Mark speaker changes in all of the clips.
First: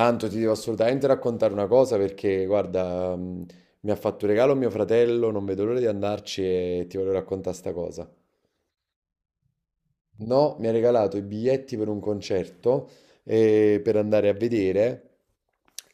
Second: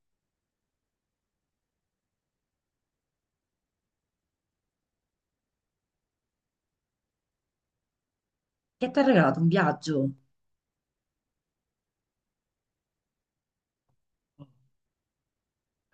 Speaker 1: Anto, ti devo assolutamente raccontare una cosa perché, guarda, mi ha fatto un regalo mio fratello, non vedo l'ora di andarci e ti voglio raccontare sta cosa.
Speaker 2: Che ti ha regalato un viaggio?
Speaker 1: No, mi ha regalato i biglietti per un concerto per andare a vedere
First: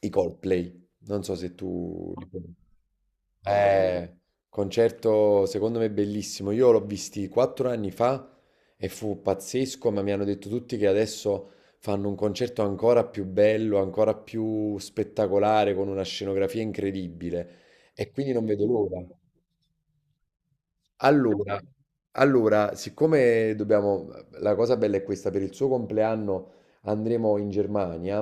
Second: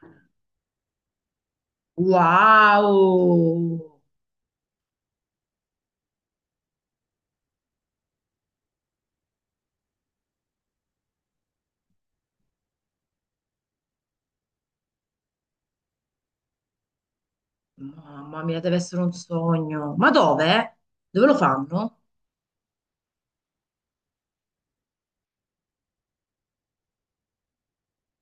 Speaker 1: i Coldplay. Non so se tu li conosci.
Speaker 2: Wow!
Speaker 1: Eh, Concerto secondo me bellissimo. Io l'ho visti quattro anni fa e fu pazzesco, ma mi hanno detto tutti che adesso fanno un concerto ancora più bello, ancora più spettacolare, con una scenografia incredibile. E quindi
Speaker 2: Mamma
Speaker 1: non
Speaker 2: mia,
Speaker 1: vedo
Speaker 2: deve essere
Speaker 1: l'ora.
Speaker 2: un sogno. Ma dove? Dove lo
Speaker 1: Allora,
Speaker 2: fanno?
Speaker 1: siccome dobbiamo, la cosa bella è questa, per il suo compleanno andremo in Germania,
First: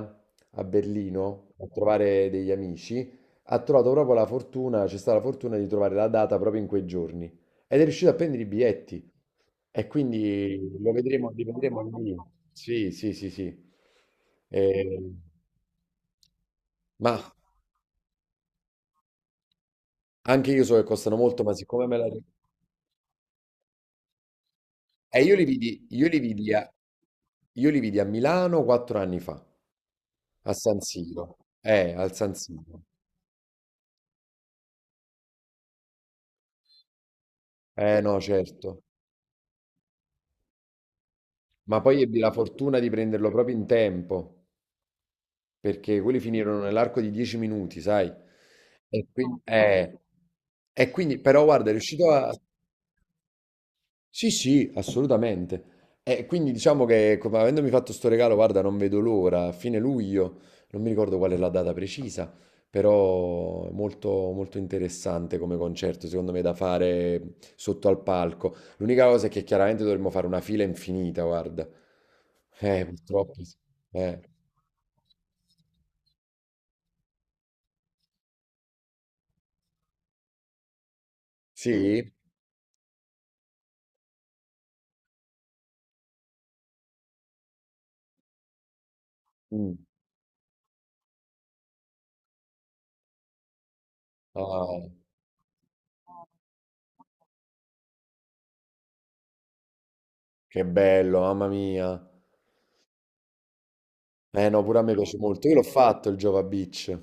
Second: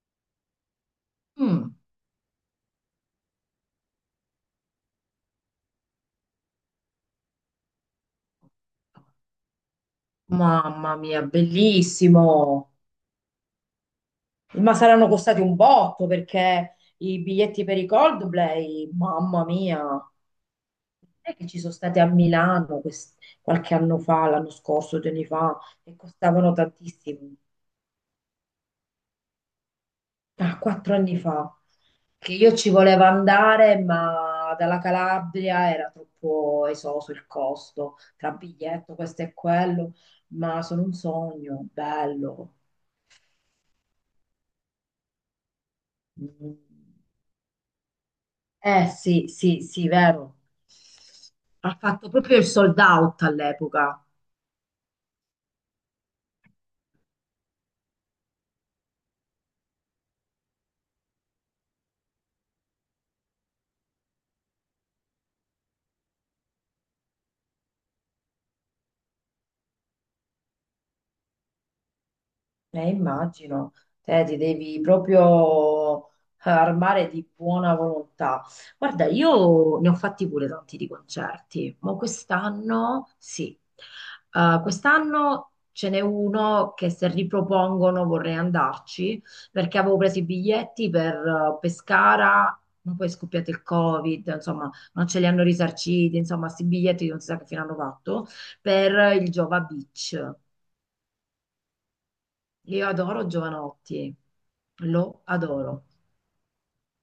Speaker 1: a Berlino, a
Speaker 2: Mm.
Speaker 1: trovare degli amici, ha trovato proprio la fortuna, c'è stata la fortuna di trovare la data proprio in quei giorni ed è riuscito a prendere i biglietti e quindi
Speaker 2: Mamma mia,
Speaker 1: li vedremo lì.
Speaker 2: bellissimo!
Speaker 1: Sì, sì, sì, sì.
Speaker 2: Ma saranno
Speaker 1: Eh,
Speaker 2: costati un botto perché
Speaker 1: ma
Speaker 2: i biglietti per i Coldplay, mamma mia, non
Speaker 1: anche io so che costano
Speaker 2: è
Speaker 1: molto,
Speaker 2: che
Speaker 1: ma
Speaker 2: ci sono
Speaker 1: siccome me
Speaker 2: stati a
Speaker 1: la...
Speaker 2: Milano qualche anno fa, l'anno scorso, due
Speaker 1: E
Speaker 2: anni fa, e costavano tantissimo.
Speaker 1: io li vidi a Milano quattro anni fa. A
Speaker 2: Ah,
Speaker 1: San
Speaker 2: quattro anni
Speaker 1: Siro.
Speaker 2: fa.
Speaker 1: Al
Speaker 2: Che
Speaker 1: San
Speaker 2: io ci
Speaker 1: Siro.
Speaker 2: volevo andare, ma dalla Calabria era troppo esoso il costo,
Speaker 1: Eh no,
Speaker 2: tra
Speaker 1: certo.
Speaker 2: biglietto, questo e quello, ma sono un sogno,
Speaker 1: Ma poi ebbi la
Speaker 2: bello.
Speaker 1: fortuna di prenderlo proprio in tempo, perché quelli
Speaker 2: Mm.
Speaker 1: finirono nell'arco di 10 minuti, sai?
Speaker 2: Eh
Speaker 1: E
Speaker 2: sì,
Speaker 1: quindi,
Speaker 2: sì, sì,
Speaker 1: eh,
Speaker 2: vero.
Speaker 1: e quindi però guarda, è
Speaker 2: Ha
Speaker 1: riuscito
Speaker 2: fatto
Speaker 1: a...
Speaker 2: proprio il sold out all'epoca.
Speaker 1: Sì, sì, assolutamente. E quindi diciamo che, come avendomi fatto sto regalo, guarda, non vedo l'ora, a fine luglio, non mi ricordo qual è la data precisa, però è molto, molto interessante come concerto, secondo me, da fare sotto al palco. L'unica cosa è che chiaramente dovremmo fare una fila infinita, guarda. Purtroppo, sì.
Speaker 2: Immagino,
Speaker 1: Eh.
Speaker 2: te ti devi proprio armare di buona volontà. Guarda, io ne ho fatti pure tanti di concerti, ma
Speaker 1: Sì?
Speaker 2: quest'anno sì. Quest'anno ce n'è uno che se ripropongono vorrei andarci
Speaker 1: Mm.
Speaker 2: perché avevo preso i biglietti per Pescara, ma poi è scoppiato il Covid, insomma,
Speaker 1: Ah,
Speaker 2: non ce li hanno risarciti, insomma, questi biglietti non si sa che fine hanno fatto, per il Giova Beach.
Speaker 1: che bello, mamma mia.
Speaker 2: Io adoro Giovanotti,
Speaker 1: Eh no, pure a me piace
Speaker 2: lo
Speaker 1: molto. Io l'ho
Speaker 2: adoro.
Speaker 1: fatto il Jova Beach.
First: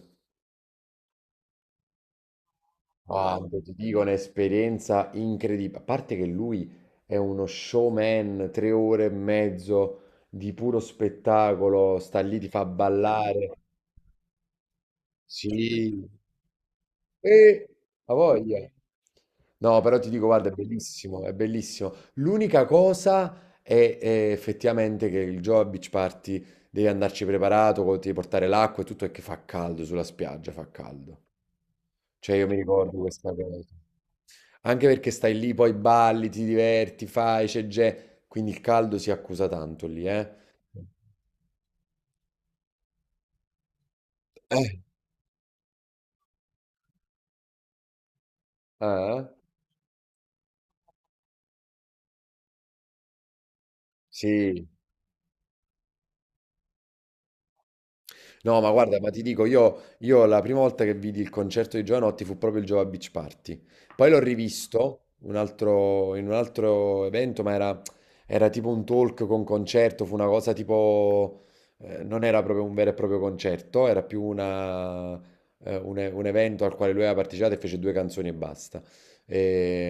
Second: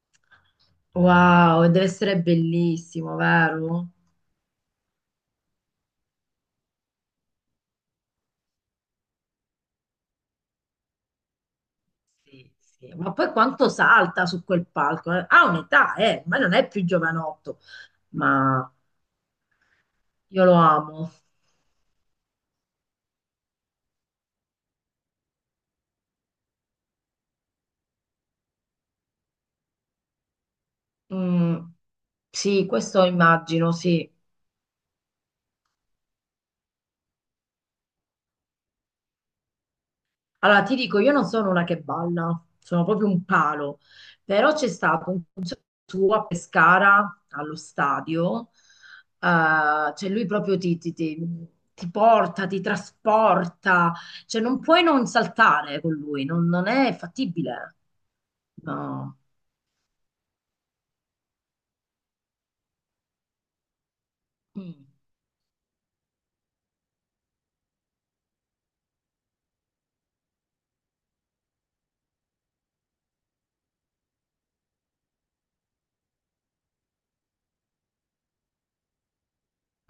Speaker 2: Wow, deve essere bellissimo,
Speaker 1: Guarda, ti
Speaker 2: vero?
Speaker 1: dico un'esperienza incredibile. A parte che lui è uno showman, tre ore e mezzo di puro spettacolo, sta lì, ti
Speaker 2: Sì,
Speaker 1: fa
Speaker 2: sì. Ma poi
Speaker 1: ballare.
Speaker 2: quanto salta su quel palco? Eh. Ha un'età,
Speaker 1: Sì,
Speaker 2: ma non è più giovanotto,
Speaker 1: e ha voglia.
Speaker 2: ma
Speaker 1: No, però ti dico,
Speaker 2: io
Speaker 1: guarda, è
Speaker 2: lo amo.
Speaker 1: bellissimo, è bellissimo. L'unica cosa è effettivamente che il Joe a Beach Party devi andarci preparato, ti devi portare l'acqua e tutto, è che fa caldo sulla spiaggia, fa caldo.
Speaker 2: Mm,
Speaker 1: Cioè, io mi
Speaker 2: sì,
Speaker 1: ricordo
Speaker 2: questo
Speaker 1: questa cosa.
Speaker 2: immagino, sì.
Speaker 1: Anche perché stai lì, poi balli, ti diverti, fai, c'è gente. Quindi il caldo si accusa tanto lì, eh?
Speaker 2: Allora, ti dico, io non sono una che balla, sono proprio un palo, però c'è
Speaker 1: Eh,
Speaker 2: stato un concerto suo a Pescara, allo stadio,
Speaker 1: Ah, eh?
Speaker 2: cioè lui proprio ti porta, ti trasporta, cioè non
Speaker 1: Sì.
Speaker 2: puoi non saltare con lui, non, non è fattibile,
Speaker 1: No, ma guarda, ma
Speaker 2: no.
Speaker 1: ti dico, io la prima volta che vidi il concerto di Giovanotti fu proprio il Jova Beach Party. Poi l'ho
Speaker 2: Mm,
Speaker 1: rivisto un altro- in un altro evento, ma era tipo un talk con concerto, fu una cosa tipo... non era proprio un vero e proprio concerto, un evento al quale lui aveva partecipato e fece due canzoni e basta.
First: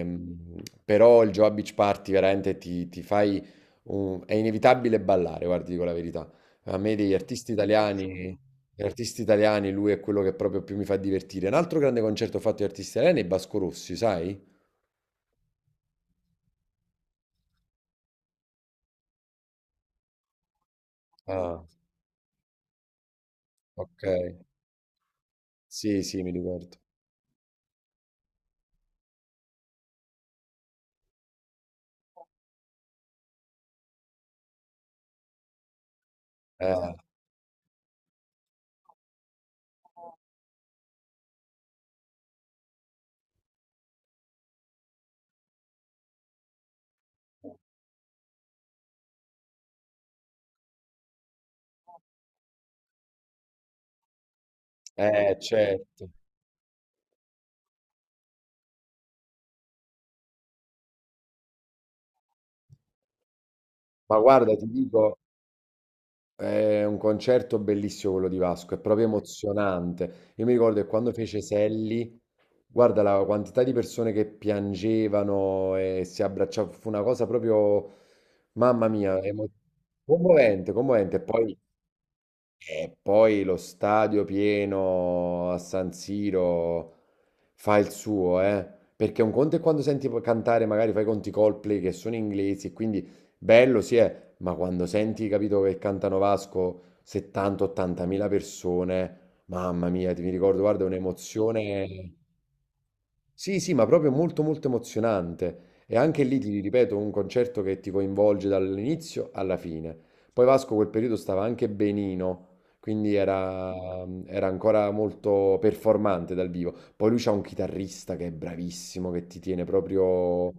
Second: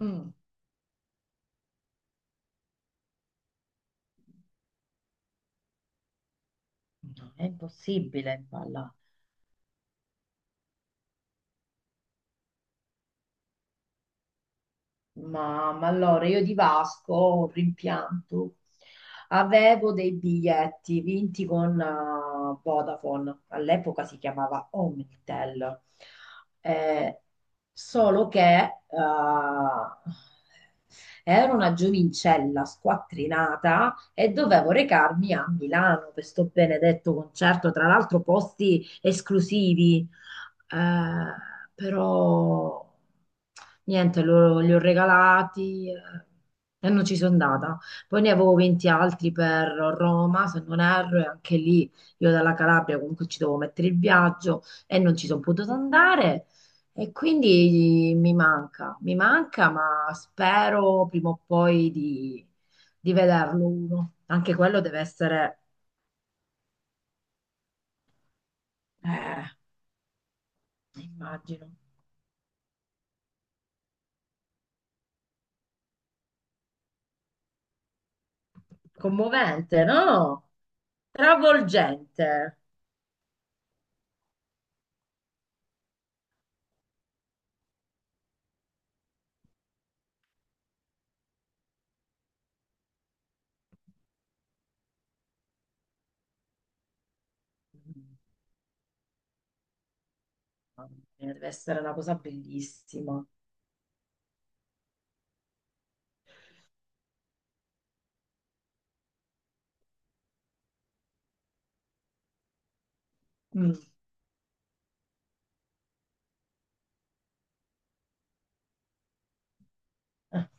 Speaker 2: mm,
Speaker 1: Però il Jova Beach Party veramente ti fai... è inevitabile ballare, guardi, dico la verità. A me degli
Speaker 2: no, è
Speaker 1: artisti italiani
Speaker 2: impossibile
Speaker 1: Gli
Speaker 2: balla.
Speaker 1: artisti italiani, lui è quello che proprio più mi fa divertire. Un altro grande concerto fatto di artisti italiani è Vasco Rossi, sai?
Speaker 2: Ma allora io di Vasco ho un rimpianto. Avevo dei biglietti vinti
Speaker 1: Ah,
Speaker 2: con Vodafone,
Speaker 1: ok.
Speaker 2: all'epoca si chiamava Omnitel.
Speaker 1: Sì, sì, mi ricordo.
Speaker 2: Eh, Solo che ero una giovincella squattrinata e dovevo recarmi a Milano per sto
Speaker 1: Eh,
Speaker 2: benedetto concerto, tra l'altro posti esclusivi. Eh, però niente, li ho regalati e non ci sono andata. Poi ne avevo 20 altri per Roma, se non erro, e anche lì io dalla Calabria comunque ci devo mettere il viaggio e non ci sono potuta
Speaker 1: certo.
Speaker 2: andare. E quindi mi manca, ma spero prima o poi di vederlo uno.
Speaker 1: Ma guarda,
Speaker 2: Anche
Speaker 1: ti
Speaker 2: quello deve
Speaker 1: dico,
Speaker 2: essere,
Speaker 1: è un concerto bellissimo quello di Vasco, è proprio
Speaker 2: eh,
Speaker 1: emozionante. Io mi ricordo che quando fece
Speaker 2: immagino.
Speaker 1: Selli, guarda la quantità di persone che piangevano e si abbracciavano, fu una cosa proprio, mamma mia,
Speaker 2: Commovente, no?
Speaker 1: commovente, commovente.
Speaker 2: Travolgente.
Speaker 1: E poi lo stadio pieno a San Siro fa il suo, eh. Perché un conto è quando senti cantare, magari fai conti Coldplay che sono inglesi, e quindi bello sì è, ma quando senti, capito, che cantano Vasco 70-80
Speaker 2: Mm,
Speaker 1: mila persone, mamma mia, ti mi ricordo, guarda, è
Speaker 2: mamma mia, deve essere una
Speaker 1: un'emozione.
Speaker 2: cosa bellissima.
Speaker 1: Sì, sì, ma proprio molto molto emozionante. E anche lì ti ripeto, un concerto che ti coinvolge dall'inizio alla fine. Poi Vasco quel periodo stava anche benino, quindi
Speaker 2: Mm.
Speaker 1: era ancora molto performante dal vivo. Poi lui c'ha un chitarrista che è bravissimo, che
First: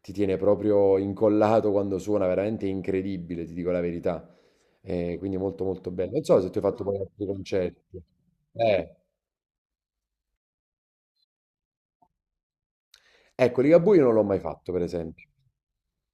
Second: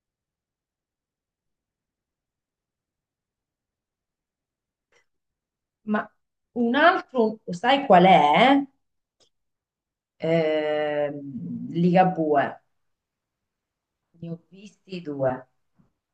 Speaker 1: ti tiene proprio incollato quando suona, veramente incredibile, ti dico la verità. Quindi molto molto
Speaker 2: Ma
Speaker 1: bello. Non so se tu hai
Speaker 2: un
Speaker 1: fatto poi altri
Speaker 2: altro, sai
Speaker 1: concerti.
Speaker 2: qual è?
Speaker 1: Eh.
Speaker 2: Ligabue.
Speaker 1: Ecco, Ligabue io non l'ho
Speaker 2: Ne
Speaker 1: mai
Speaker 2: ho
Speaker 1: fatto, per
Speaker 2: visti
Speaker 1: esempio.
Speaker 2: due,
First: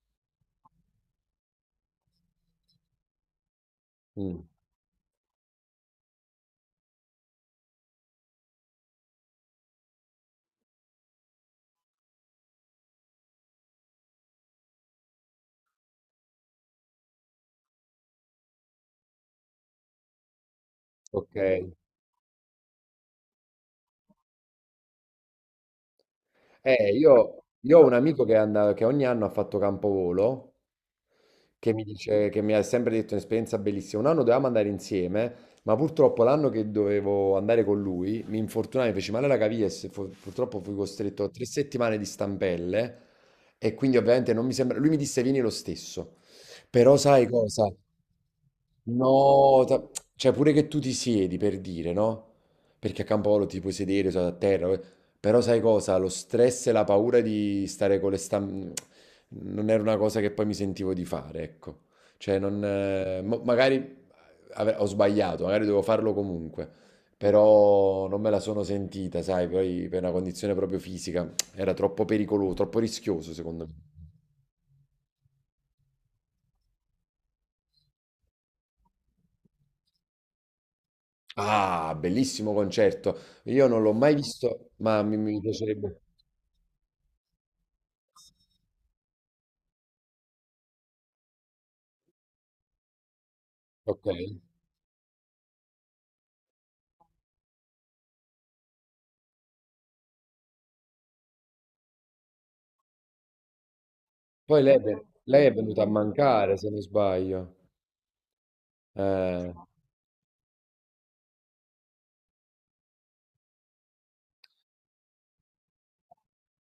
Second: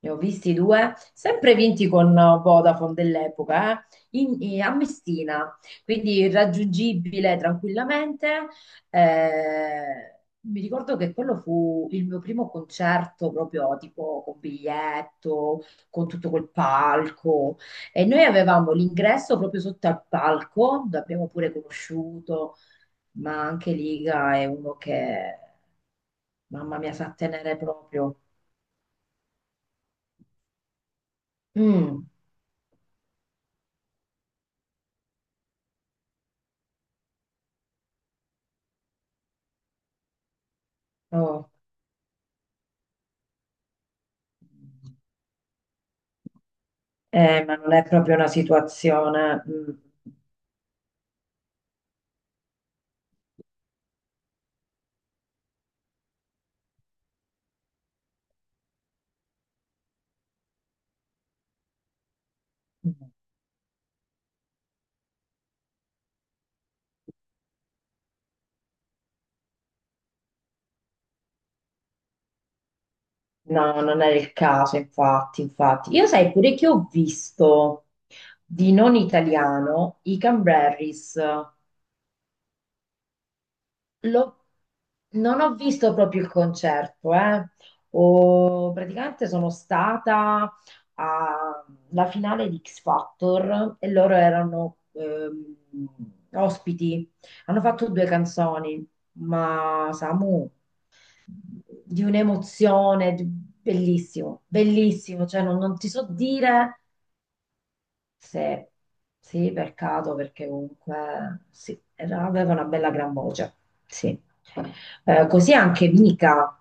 Speaker 2: ne ho visti due, sempre vinti con Vodafone dell'epoca,
Speaker 1: Mm.
Speaker 2: a Messina, quindi raggiungibile tranquillamente. Eh, mi ricordo che quello fu il mio primo concerto proprio tipo con biglietto, con tutto quel palco e noi avevamo l'ingresso proprio sotto al palco, l'abbiamo
Speaker 1: Ok.
Speaker 2: pure conosciuto, ma anche Liga è uno che... Mamma mia, sa tenere
Speaker 1: Io ho un
Speaker 2: proprio.
Speaker 1: amico che, che ogni anno ha fatto campovolo,
Speaker 2: Mm,
Speaker 1: che mi ha sempre detto un'esperienza bellissima. Un anno dovevamo andare insieme, ma purtroppo l'anno che dovevo andare con lui mi infortunai, mi feci male alla caviglia e purtroppo fui costretto a tre
Speaker 2: oh.
Speaker 1: settimane di stampelle e quindi ovviamente non mi sembra... Lui mi disse vieni lo stesso, però sai
Speaker 2: Ma
Speaker 1: cosa?
Speaker 2: non è proprio una situazione.
Speaker 1: No, ta- Cioè pure che tu ti siedi per dire, no? Perché a Campolo ti puoi sedere, sono a terra, eh. Però sai cosa? Lo stress e la paura di stare con le stampe non era una cosa che poi mi sentivo di fare, ecco. Cioè non, mo- Magari ho sbagliato, magari dovevo farlo comunque, però non me la sono sentita, sai, poi per una condizione proprio fisica era troppo pericoloso, troppo rischioso secondo me.
Speaker 2: No, non è il caso, infatti, infatti. Io sai pure che ho visto di non italiano i Cranberries.
Speaker 1: Ah, bellissimo concerto. Io non l'ho mai
Speaker 2: L'ho-
Speaker 1: visto, ma mi
Speaker 2: non ho visto
Speaker 1: piacerebbe.
Speaker 2: proprio il concerto, eh. Praticamente sono stata alla finale di X Factor e
Speaker 1: Ok.
Speaker 2: loro erano ospiti. Hanno fatto due canzoni, ma Samu, di un'emozione, bellissimo,
Speaker 1: Poi
Speaker 2: bellissimo, cioè
Speaker 1: lei è
Speaker 2: non, non
Speaker 1: venuta a
Speaker 2: ti so
Speaker 1: mancare, se non
Speaker 2: dire
Speaker 1: sbaglio.
Speaker 2: se, sì,
Speaker 1: Eh,
Speaker 2: peccato perché comunque sì, aveva una bella gran voce. Sì. Così anche Mika.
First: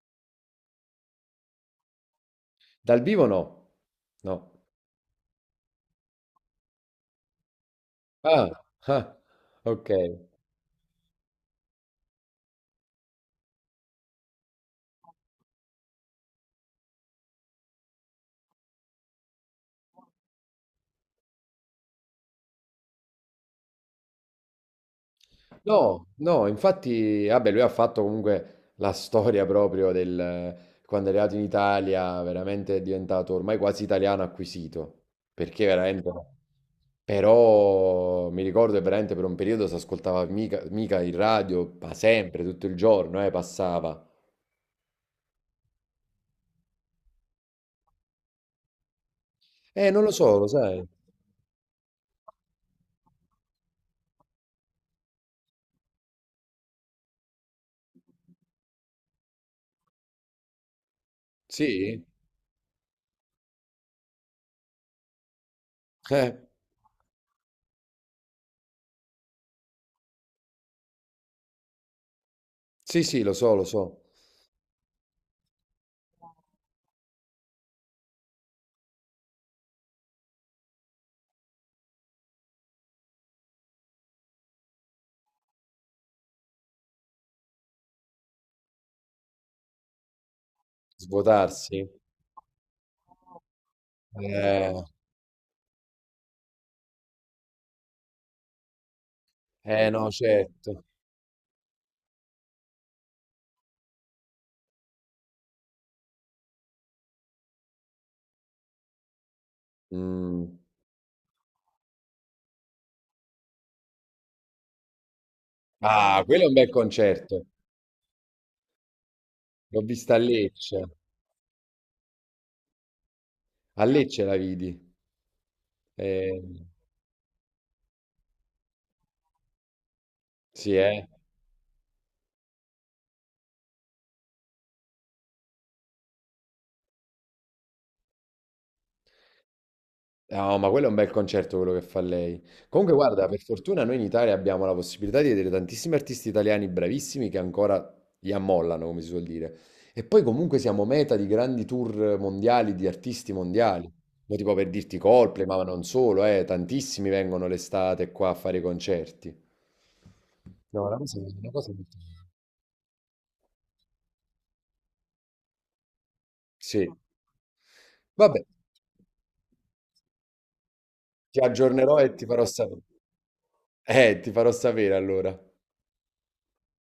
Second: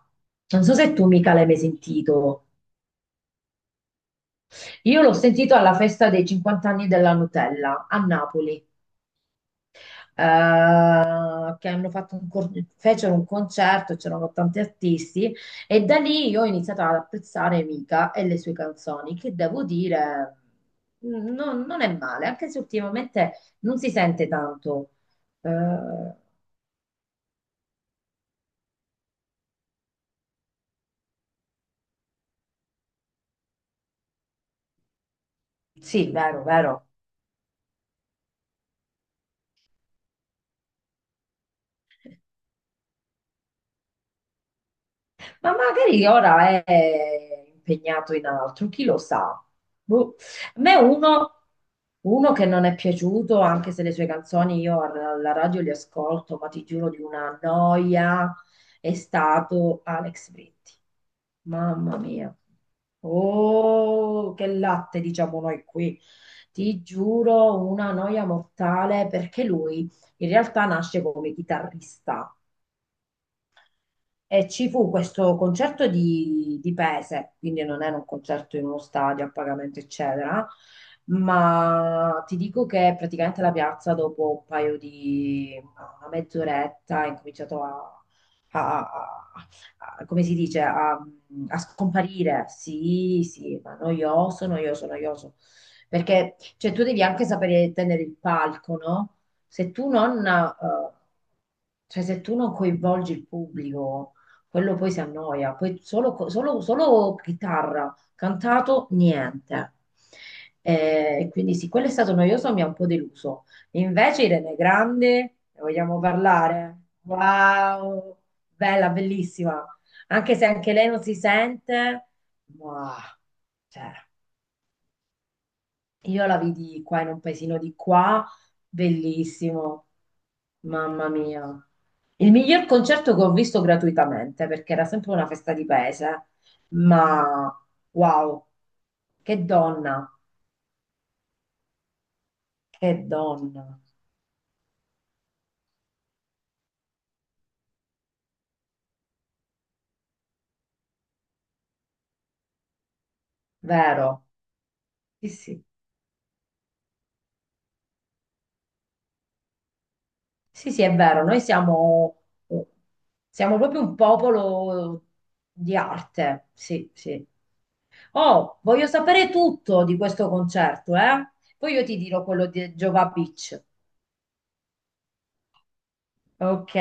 Speaker 2: Non so se tu Mika l'hai mai sentito.
Speaker 1: dal vivo no. No.
Speaker 2: Io l'ho sentito alla festa dei 50 anni della Nutella a
Speaker 1: Ah,
Speaker 2: Napoli.
Speaker 1: ah, ok.
Speaker 2: Che hanno fatto un fecero un concerto, c'erano tanti artisti e da lì io ho iniziato ad apprezzare Mika e le sue canzoni, che devo dire non, non è male, anche se ultimamente non si sente tanto.
Speaker 1: No,
Speaker 2: Eh,
Speaker 1: no, infatti, vabbè, lui ha fatto comunque la storia proprio del quando è arrivato in Italia, veramente è diventato ormai quasi italiano acquisito, perché veramente
Speaker 2: sì,
Speaker 1: no.
Speaker 2: vero, vero.
Speaker 1: Però mi ricordo che veramente per un periodo si ascoltava mica, mica il radio, ma sempre, tutto il giorno, passava.
Speaker 2: Ma magari ora è impegnato in altro, chi lo sa.
Speaker 1: Non lo
Speaker 2: Boh.
Speaker 1: so, lo
Speaker 2: A me
Speaker 1: sai.
Speaker 2: uno, uno che non è piaciuto, anche se le sue canzoni io alla radio le ascolto, ma ti giuro di una noia, è stato Alex Britti. Mamma
Speaker 1: Sì?
Speaker 2: mia. Oh, che latte, diciamo noi qui.
Speaker 1: Eh,
Speaker 2: Ti giuro, una noia mortale perché lui in realtà nasce come chitarrista.
Speaker 1: sì, sì, lo so, lo so.
Speaker 2: E ci fu questo concerto di Pese, quindi non era un concerto in uno stadio a pagamento, eccetera, ma ti dico che praticamente la piazza dopo un paio di una mezz'oretta ha incominciato a, a- a- come si dice, a, a
Speaker 1: Svuotarsi?
Speaker 2: scomparire. Sì, sì, ma noioso,
Speaker 1: Eh,
Speaker 2: noioso, noioso. Perché cioè, tu devi anche sapere tenere il palco, no? Se tu
Speaker 1: no,
Speaker 2: non,
Speaker 1: certo.
Speaker 2: cioè se tu non coinvolgi il pubblico, quello poi si annoia, poi solo, solo chitarra, cantato, niente.
Speaker 1: Mm.
Speaker 2: E quindi sì, quello è stato noioso, mi ha un po' deluso. Invece Irene Grande, ne vogliamo
Speaker 1: Ah, quello è un bel
Speaker 2: parlare?
Speaker 1: concerto.
Speaker 2: Wow, bella, bellissima.
Speaker 1: L'ho vista a
Speaker 2: Anche se anche
Speaker 1: Lecce.
Speaker 2: lei non si sente, ma
Speaker 1: A
Speaker 2: c'era.
Speaker 1: Lecce la vidi.
Speaker 2: Io la
Speaker 1: Eh,
Speaker 2: vidi qua in un paesino di qua, bellissimo,
Speaker 1: sì, eh.
Speaker 2: mamma mia. Il miglior concerto che ho visto gratuitamente, perché era sempre una festa di paese, ma wow, che donna,
Speaker 1: No, ma quello è un bel concerto quello che fa lei. Comunque,
Speaker 2: che
Speaker 1: guarda, per
Speaker 2: donna,
Speaker 1: fortuna noi in Italia abbiamo la possibilità di vedere tantissimi artisti italiani bravissimi che ancora li ammollano, come si suol dire. E poi comunque siamo meta di grandi tour mondiali, di artisti mondiali.
Speaker 2: vero?
Speaker 1: No, tipo per dirti
Speaker 2: Sì,
Speaker 1: Coldplay, ma
Speaker 2: sì,
Speaker 1: non solo, tantissimi vengono l'estate qua a fare i concerti.
Speaker 2: sì, sì, è vero,
Speaker 1: Una cosa molto-
Speaker 2: siamo proprio un popolo di arte,
Speaker 1: sì.
Speaker 2: sì, sì.
Speaker 1: Vabbè,
Speaker 2: Oh, voglio sapere tutto di questo concerto, eh?
Speaker 1: ti
Speaker 2: Poi io ti
Speaker 1: aggiornerò e
Speaker 2: dirò
Speaker 1: ti farò
Speaker 2: quello di
Speaker 1: sapere.
Speaker 2: Giova Beach.
Speaker 1: Ti farò sapere allora.
Speaker 2: Ok.